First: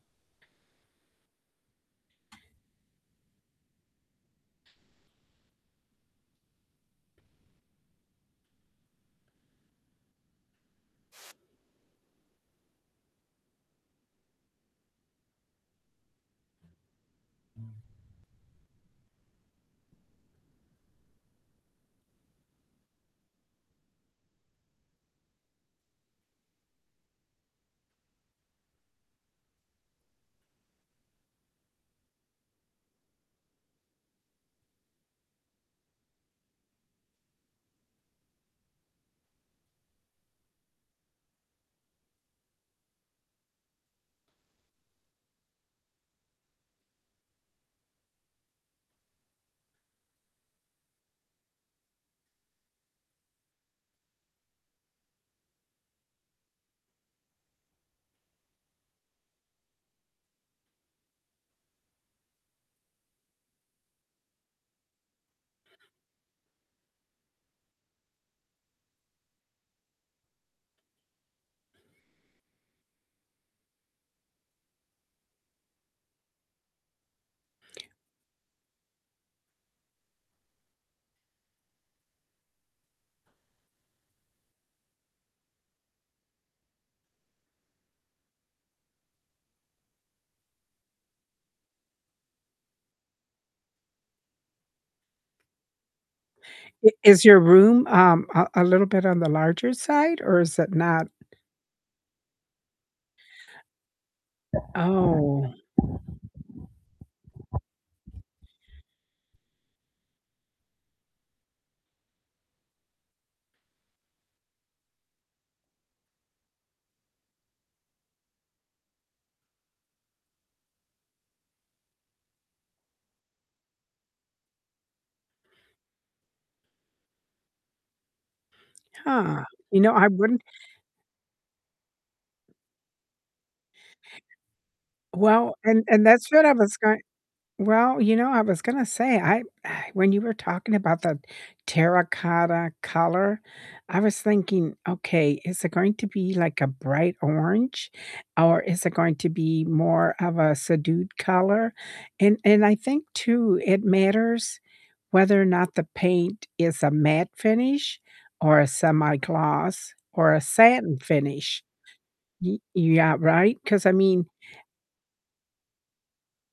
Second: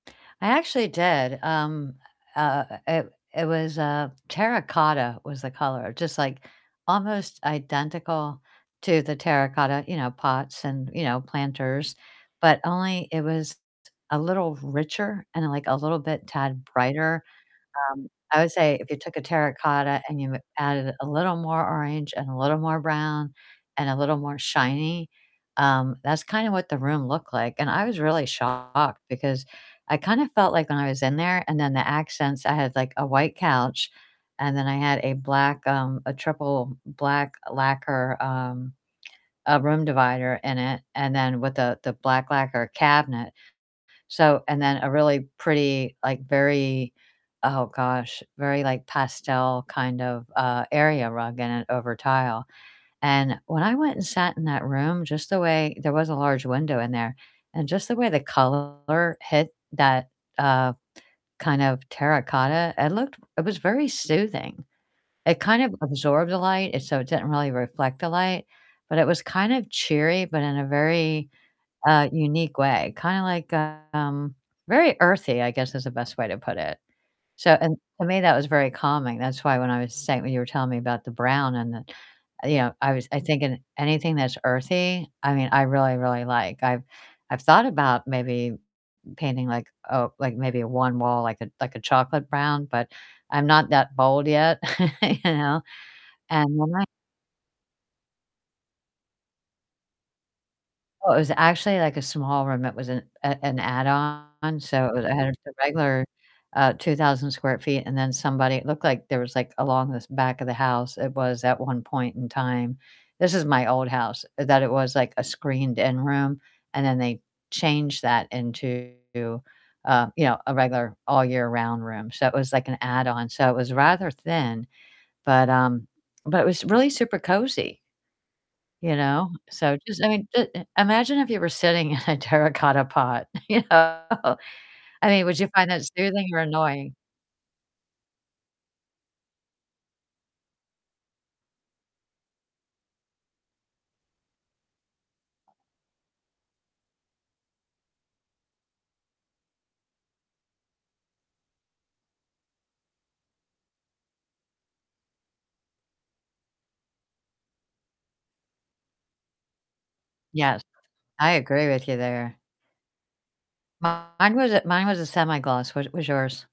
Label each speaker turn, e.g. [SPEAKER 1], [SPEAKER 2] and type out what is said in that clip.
[SPEAKER 1] I actually did, um, uh uh uh, it it was, uh terracotta was the color, just, like, almost identical to the terracotta, you know, pots and, you know, planters, but only it was t a little richer and, like, a little bit tad brighter, um, I would say if you took a terracotta and you added a little more orange, and a little more brown, and a little more shiny, um, that's kinda what the room looked like, and I was really shocked because I kinda felt like when I was in there and then the accents, I had, like, a white couch, and then I had a black, um a triple black lacquer, um, uh, room divider in it, and then with a the black lacquer cabinet. So and then a really pretty, like, very oh gosh, very, like, pastel kind of, uh, area rug in it over tile. And when I went and sat in that room, just the way there was a large window in there, and just the way the color hit that, uh, kind of terracotta, it looked it was very soothing. It kind of absorbed the light, it so it didn't really reflect the light, but it was kind of cheery, but in a very, uh, unique way, kinda like, um, very earthy, I guess, is the best way to put it. So and to me, that was very calming, that's why when I was say when you were telling me about the brown and the you know, I was I thinking anything that's earthy, I mean, I really, really like, I've I've thought about maybe painting like a like, maybe one wall, like a like, a chocolate brown, but I'm not that bold yet, you know? And, when I
[SPEAKER 2] I is your room, um, a a little bit on the larger side or is it not
[SPEAKER 1] Oh, it was actually, like, a small room, it was an, uh an add-on, so it was it had just
[SPEAKER 2] Oh.
[SPEAKER 1] a regular, uh, 2,000 square feet, and then somebody It looked like there was, like, along this back of the house, it was at one point in time this is my old house, that it was, like, a screened-in room, and then they changed that into, uh, you know, a regular all-year-round room, so it was, like, an add-on, so it was rather thin, but, um but, it was really super cozy you know?
[SPEAKER 2] Huh,
[SPEAKER 1] So,
[SPEAKER 2] you know,
[SPEAKER 1] just
[SPEAKER 2] I
[SPEAKER 1] I mean,
[SPEAKER 2] wouldn't
[SPEAKER 1] j uh, imagine if you were sitting in a terracotta pot, you know? I mean, would you
[SPEAKER 2] Well,
[SPEAKER 1] find
[SPEAKER 2] and
[SPEAKER 1] that
[SPEAKER 2] and
[SPEAKER 1] soothing
[SPEAKER 2] that's
[SPEAKER 1] or
[SPEAKER 2] what I was
[SPEAKER 1] annoying?
[SPEAKER 2] going well, you know, I was gonna say, I when you were talking about the terracotta color, I was thinking, "Okay, is it going to be, like, a bright orange? Or is it going to be more of a subdued color?" And and I think too, it matters whether or not the paint is a matte finish, or a semi-gloss, or a
[SPEAKER 1] Yes.
[SPEAKER 2] satin
[SPEAKER 1] I
[SPEAKER 2] finish.
[SPEAKER 1] agree with you there.
[SPEAKER 2] Y yeah, right? 'Cause, I mean
[SPEAKER 1] Mine was a mine was a semi-gloss, what was yours?